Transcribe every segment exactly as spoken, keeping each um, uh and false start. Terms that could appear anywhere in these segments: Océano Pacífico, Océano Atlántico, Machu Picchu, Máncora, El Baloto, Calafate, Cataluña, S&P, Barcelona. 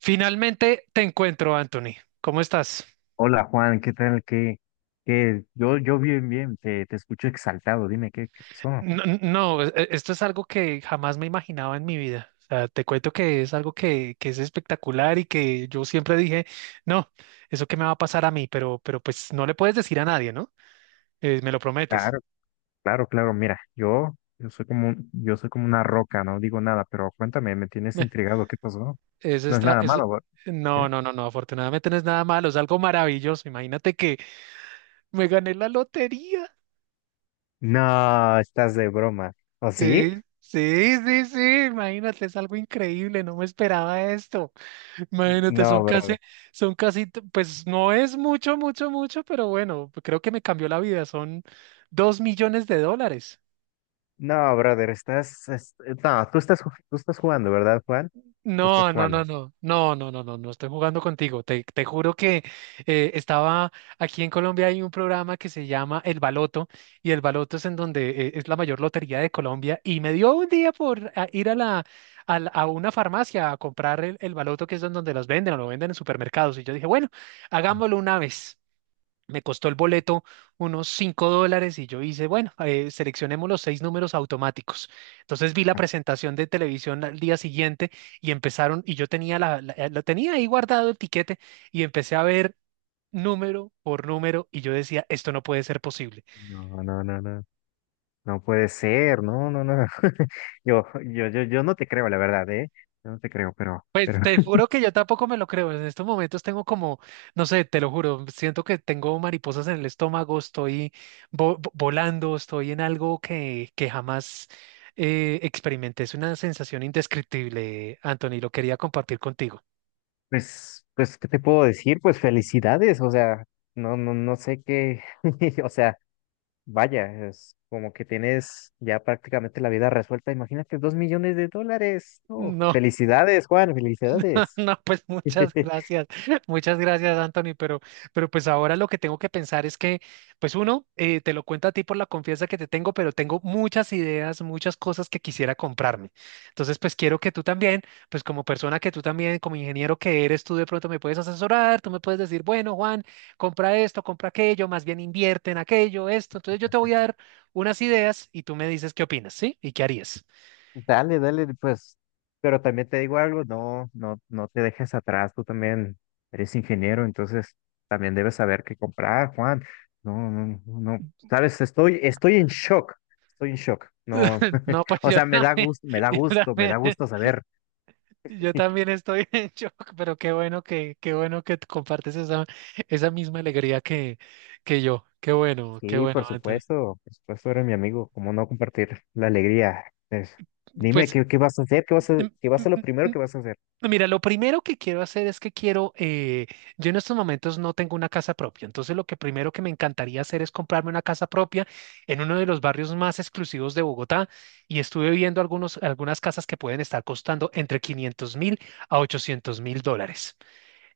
Finalmente te encuentro, Anthony. ¿Cómo estás? Hola Juan, ¿qué tal? ¿Qué, qué? Yo, yo bien, bien, te, te escucho exaltado, dime, ¿qué, qué pasó? No, no, e- esto es algo que jamás me imaginaba en mi vida. O sea, te cuento que es algo que, que es espectacular y que yo siempre dije, no, eso que me va a pasar a mí, pero, pero pues no le puedes decir a nadie, ¿no? Eh, me lo prometes. Claro, claro, claro, mira, yo, yo soy como un- yo soy como una roca, no digo nada, pero cuéntame, me tienes Meh, intrigado, ¿qué pasó? Eso No es está, nada eso- malo, ¿va? No, ¿Qué? no, no, no, afortunadamente no es nada malo, es algo maravilloso. Imagínate que me gané la lotería. No, estás de broma. ¿O sí? Sí, sí, sí, sí, imagínate, es algo increíble, no me esperaba esto. Imagínate, son No, casi, brother. son casi, t- pues no es mucho, mucho, mucho, pero bueno, creo que me cambió la vida. Son dos millones de dólares. No, brother, estás, es- eh, no, tú estás, ju- tú estás jugando, ¿verdad, Juan? Tú estás No, no, no, jugando. no, no, no, no, no, no estoy jugando contigo. Te, te juro que eh, estaba aquí en Colombia. Hay un programa que se llama El Baloto, y El Baloto es en donde, eh, es la mayor lotería de Colombia, y me dio un día por ah, ir a la, a, la- a una farmacia a comprar el, el Baloto, que es en donde los venden, o lo venden en supermercados, y yo dije, bueno, hagámoslo una vez. Me costó el boleto unos cinco dólares, y yo hice, bueno, eh, seleccionemos los seis números automáticos. Entonces vi la presentación de televisión al día siguiente, y empezaron, y yo tenía la, la- eh, lo tenía ahí guardado el tiquete, y empecé a ver número por número, y yo decía, esto no puede ser posible. No, no, no, no. No puede ser, no, no, no. Yo, yo, yo, yo no te creo, la verdad, ¿eh? Yo no te creo, pero, Pues pero, te juro que yo tampoco me lo creo. En estos momentos tengo como, no sé, te lo juro, siento que tengo mariposas en el estómago, estoy vo- vo- volando, estoy en algo que, que jamás eh, experimenté. Es una sensación indescriptible, Anthony, lo quería compartir contigo. pues, pues, ¿qué te puedo decir? Pues felicidades, o sea, no, no, no sé qué, o sea, vaya, es como que tienes ya prácticamente la vida resuelta. Imagínate, dos millones de dólares. No, No. felicidades, Juan, felicidades. No, pues muchas gracias, muchas gracias, Anthony, pero, pero, pues ahora lo que tengo que pensar es que, pues uno, eh, te lo cuento a ti por la confianza que te tengo, pero tengo muchas ideas, muchas cosas que quisiera comprarme. Entonces, pues quiero que tú también, pues como persona, que tú también, como ingeniero que eres, tú de pronto me puedes asesorar, tú me puedes decir, bueno, Juan, compra esto, compra aquello, más bien invierte en aquello, esto. Entonces yo te voy a dar unas ideas y tú me dices qué opinas, ¿sí? ¿Y qué harías? Dale, dale, pues, pero también te digo algo, no, no, no te dejes atrás, tú también eres ingeniero, entonces también debes saber qué comprar, Juan. No, no, no, sabes, estoy, estoy en shock, estoy en shock. No, No, pues o yo sea, me da también, gusto, me da yo gusto, me también. da gusto saber. Yo también estoy en shock, pero qué bueno que, qué bueno que tú compartes esa, esa misma alegría que, que yo. Qué bueno, qué Sí, por bueno, Antonio. supuesto, por supuesto, eres mi amigo, cómo no compartir la alegría. Es- dime, Pues, ¿qué, ¿qué vas a hacer? ¿Qué vas a, mm, ¿qué va a mm, ser lo mm, primero mm, que vas a hacer? mira, lo primero que quiero hacer es que quiero, eh, yo en estos momentos no tengo una casa propia, entonces lo que primero que me encantaría hacer es comprarme una casa propia en uno de los barrios más exclusivos de Bogotá. Y estuve viendo algunos, algunas casas que pueden estar costando entre quinientos mil a ochocientos mil dólares.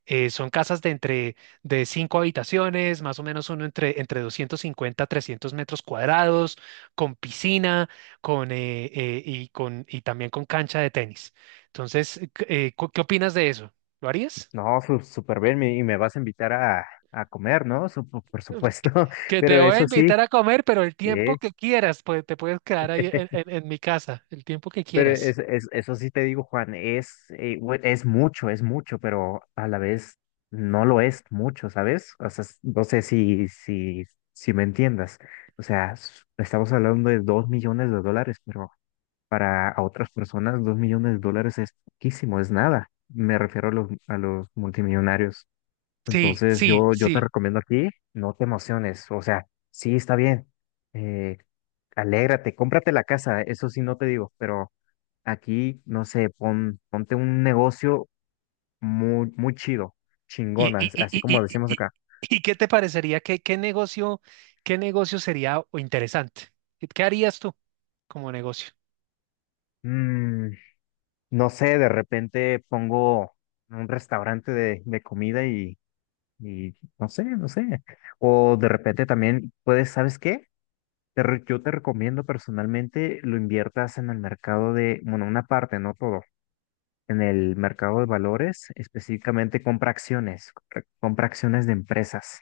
Eh, son casas de entre de cinco habitaciones, más o menos uno entre, entre, doscientos cincuenta a trescientos metros cuadrados, con piscina, con, eh, eh, y, con, y también con cancha de tenis. Entonces, eh, eh, cu- ¿qué opinas de eso? ¿Lo harías? No, su- súper bien, me- y me vas a invitar a, a comer, ¿no? Supo- por supuesto, Que te pero voy a eso sí, invitar a comer, pero el sí, tiempo que quieras, pues te puedes quedar ahí en, en en mi casa, el tiempo que pero quieras. es, es- eso sí te digo, Juan, es, eh, bue- es mucho, es mucho, pero a la vez no lo es mucho, ¿sabes? O sea, s- no sé si, si, si me entiendas. O sea, s- estamos hablando de dos millones de dólares, pero para a otras personas dos millones de dólares es poquísimo, es nada. Me refiero a los, a los multimillonarios. Sí, Entonces sí, yo, yo te sí. recomiendo aquí, no te emociones, o sea, sí está bien, eh, alégrate, cómprate la casa, eso sí no te digo, pero aquí, no sé, pon, ponte un negocio muy, muy chido, ¿Y, chingona, y, as- y, así como y, decimos y, y- acá. y qué te parecería? ¿Qué, qué negocio, qué negocio sería o interesante? ¿Qué qué harías tú como negocio? Mm, no sé, de repente pongo un restaurante de, de comida y, y no sé, no sé, o de repente también puedes, ¿sabes qué? Te re- yo te recomiendo personalmente lo inviertas en el mercado de, bueno, una parte, no todo, en el mercado de valores, específicamente compra acciones, compra compra acciones de empresas.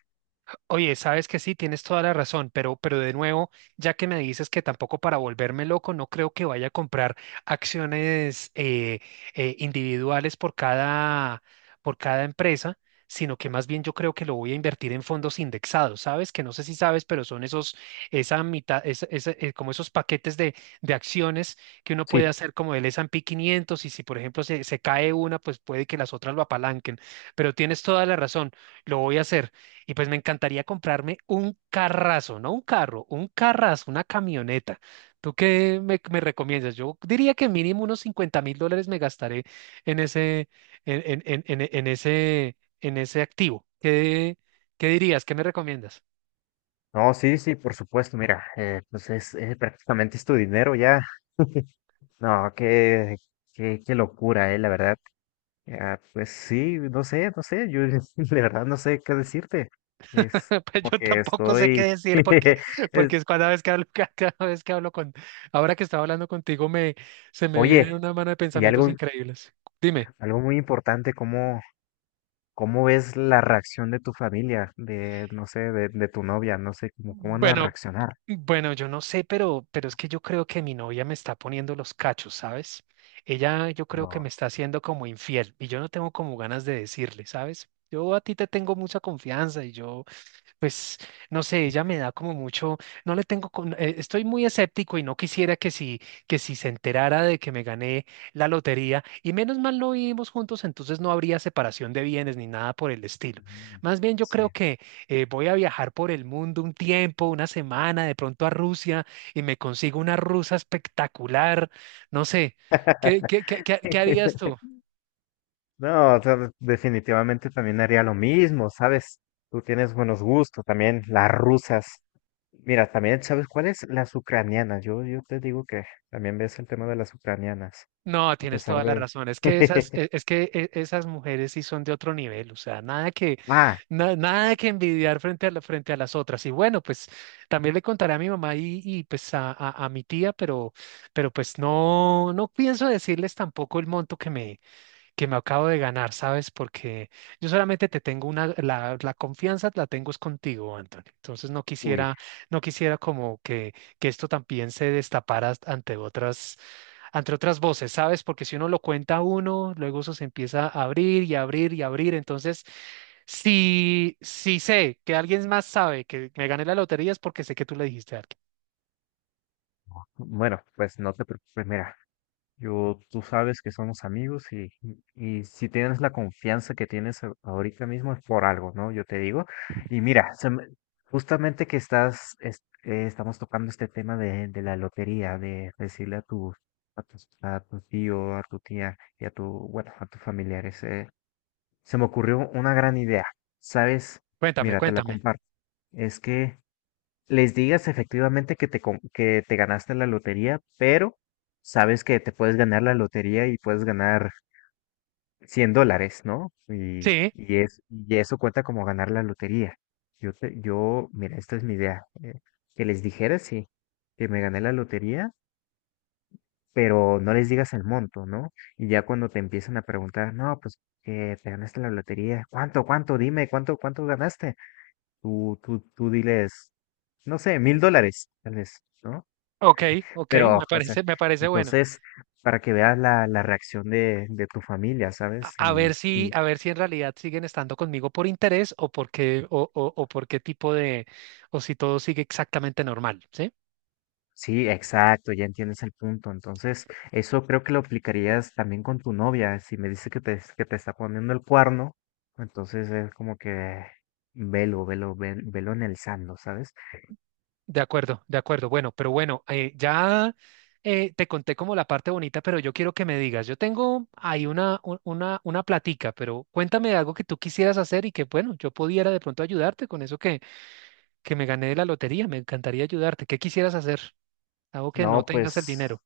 Oye, sabes que sí, tienes toda la razón, pero, pero de nuevo, ya que me dices que tampoco para volverme loco, no creo que vaya a comprar acciones, eh, eh, individuales por cada, por cada empresa, sino que más bien yo creo que lo voy a invertir en fondos indexados, ¿sabes? Que no sé si sabes, pero son esos, esa mitad, esa- esa, eh, como esos paquetes de, de acciones que uno puede Sí. hacer como el S y P quinientos. Y si, por ejemplo, se, se cae una, pues puede que las otras lo apalanquen, pero tienes toda la razón, lo voy a hacer. Y pues me encantaría comprarme un carrazo, no un carro, un carrazo, una camioneta. ¿Tú qué me, me recomiendas? Yo diría que mínimo unos cincuenta mil dólares me gastaré en ese, en, en, en, en- en ese, en ese activo. ¿Qué, qué dirías? ¿Qué me recomiendas? No, sí, sí, por supuesto, mira, eh, pues es, eh, prácticamente es tu dinero ya. No, qué, qué, qué locura, eh, la verdad. Ah, pues sí, no sé, no sé, yo de verdad no sé qué decirte. Es Pues yo porque tampoco sé qué estoy... decir porque, es- porque es cada vez que hablo, cada vez que hablo con, ahora que estaba hablando contigo, me, se me vienen oye, una mano de y pensamientos algo, increíbles. Dime. algo muy importante, como ¿cómo ves la reacción de tu familia, de, no sé, de, de tu novia? No sé, cómo, cómo Mm. van a Bueno. reaccionar. Bueno, yo no sé, pero, pero es que yo creo que mi novia me está poniendo los cachos, ¿sabes? Ella, yo creo que No. me está haciendo como infiel, y yo no tengo como ganas de decirle, ¿sabes? Yo a ti te tengo mucha confianza y yo, pues no sé, ella me da como mucho, no le tengo, con- eh, estoy muy escéptico, y no quisiera que si, que si, se enterara de que me gané la lotería. Y menos mal lo vivimos juntos, entonces no habría separación de bienes ni nada por el estilo. Ujú. Más bien yo creo Sí. que eh, voy a viajar por el mundo un tiempo, una semana, de pronto a Rusia, y me consigo una rusa espectacular, no sé, ¿qué, qué, qué, qué qué harías tú? No, o sea, de- definitivamente también haría lo mismo, ¿sabes? Tú tienes buenos gustos también, las rusas. Mira, también, ¿sabes cuáles? Las ucranianas. Yo, yo te digo que también ves el tema de las ucranianas, No, a tienes pesar toda la de... razón. Es que esas, e- es que e- esas mujeres sí son de otro nivel. O sea, nada que, Ah, na- nada que envidiar frente a la- frente a las otras. Y bueno, pues también le contaré a mi mamá, y, y, pues a, a, a mi tía, pero, pero, pues no, no pienso decirles tampoco el monto que me, que me acabo de ganar, ¿sabes? Porque yo solamente te tengo una, la, la confianza. La tengo es contigo, Anthony. Entonces no uy. quisiera, no quisiera como que, que esto también se destapara as- ante otras, ante otras voces, ¿sabes? Porque si uno lo cuenta a uno, luego eso se empieza a abrir y abrir y abrir. Entonces, si, si sé que alguien más sabe que me gané la lotería, es porque sé que tú le dijiste a alguien. Bueno, pues no te preocupes, mira. Yo, tú sabes que somos amigos y, y si tienes la confianza que tienes a- ahorita mismo es por algo, ¿no? Yo te digo. Y mira, se me- justamente que estás, es- eh, estamos tocando este tema de, de la lotería, de decirle a tu, a tus- a tu tío, a tu tía y a tu, bueno, a tus familiares. Eh, se me ocurrió una gran idea, ¿sabes? Cuéntame, Mira, te la cuéntame. comparto. Es que les digas efectivamente que te, com- que te ganaste la lotería, pero sabes que te puedes ganar la lotería y puedes ganar cien dólares, ¿no? Y, Sí, y, es, Y eso cuenta como ganar la lotería. Yo, te- yo, mira, esta es mi idea. Eh, que les dijeras, sí, que me gané la lotería, pero no les digas el monto, ¿no? Y ya cuando te empiezan a preguntar, no, pues que te ganaste la lotería, ¿cuánto, cuánto? Dime, ¿cuánto, cuánto ganaste? Tú, tú, tú diles, no sé, mil dólares, tal vez, ¿no? ok, ok, Pero, me o sea, parece, me parece bueno. entonces, para que veas la, la reacción de, de tu familia, a ¿sabes? a ver Y, si, y a ver si en realidad siguen estando conmigo por interés, o por qué, o, o, o por qué tipo de, o si todo sigue exactamente normal, ¿sí? sí, exacto, ya entiendes el punto. Entonces, eso creo que lo aplicarías también con tu novia. Si me dice que te, que te está poniendo el cuerno, entonces es como que velo, velo, ve- velo en el sando, ¿sabes? De acuerdo, de acuerdo. Bueno, pero bueno, eh, ya eh, te conté como la parte bonita, pero yo quiero que me digas, yo tengo ahí una, un- una, una platica, pero cuéntame algo que tú quisieras hacer, y que, bueno, yo pudiera de pronto ayudarte con eso que, que me gané de la lotería, me encantaría ayudarte. ¿Qué quisieras hacer? Algo que no No, tengas el pues, dinero.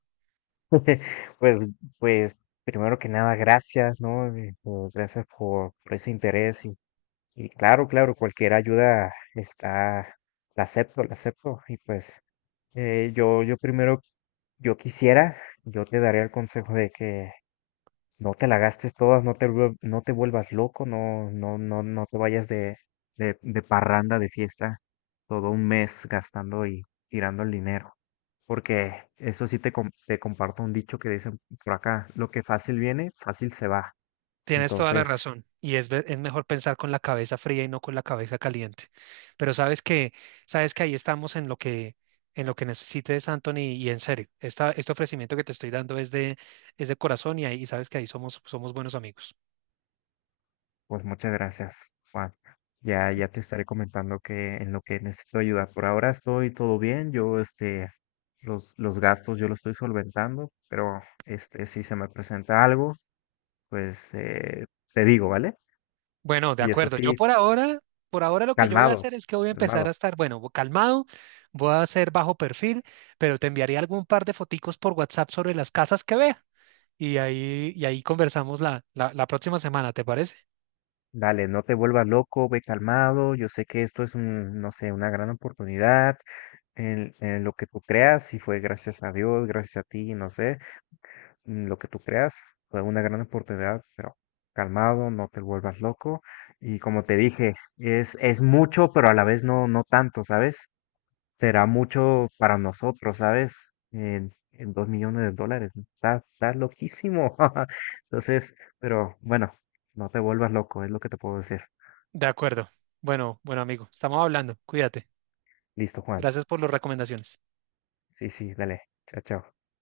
pues, pues, primero que nada, gracias, ¿no? Eh, por- gracias por, por ese interés. Y claro, claro, cualquier ayuda está, la acepto, la acepto. Y pues eh, yo, yo primero, yo quisiera, yo te daría el consejo de que no te la gastes todas, no te, vuel- no te vuelvas loco, no, no, no, no te vayas de, de, de parranda, de fiesta, todo un mes gastando y tirando el dinero. Porque eso sí te, com- te comparto un dicho que dicen por acá, lo que fácil viene, fácil se va. Tienes toda la Entonces, razón, y es, ve- es mejor pensar con la cabeza fría y no con la cabeza caliente. Pero sabes que, sabes que ahí estamos en lo que, en lo que, necesites, Anthony, y en serio, esta, este ofrecimiento que te estoy dando es de, es de corazón, y, ahí, y sabes que ahí somos, somos, buenos amigos. pues muchas gracias, Juan. Ya, ya te estaré comentando que en lo que necesito ayuda. Por ahora estoy todo bien. Yo, este, los, los gastos yo los estoy solventando, pero este, si se me presenta algo, pues eh, te digo, ¿vale? Bueno, de Y eso acuerdo. Yo sí, por ahora, por ahora lo que yo voy a calmado, hacer es que voy a calmado. empezar a estar, bueno, calmado, voy a hacer bajo perfil, pero te enviaré algún par de foticos por WhatsApp sobre las casas que vea, y ahí, y ahí conversamos la, la, la próxima semana, ¿te parece? Dale, no te vuelvas loco, ve calmado. Yo sé que esto es un, no sé, una gran oportunidad en, en lo que tú creas, si fue gracias a Dios, gracias a ti, no sé. Mm, lo que tú creas fue una gran oportunidad, pero calmado, no te vuelvas loco. Y como te dije, es, es mucho, pero a la vez no, no tanto, ¿sabes? Será mucho para nosotros, ¿sabes? En, en dos millones de dólares. ¿No? Está, está loquísimo. Entonces, pero bueno, no te vuelvas loco, es lo que te puedo decir. De acuerdo. Bueno, bueno, amigo, estamos hablando. Cuídate. Listo, Juan. Gracias por las recomendaciones. Sí, sí, dale. Chao, chao.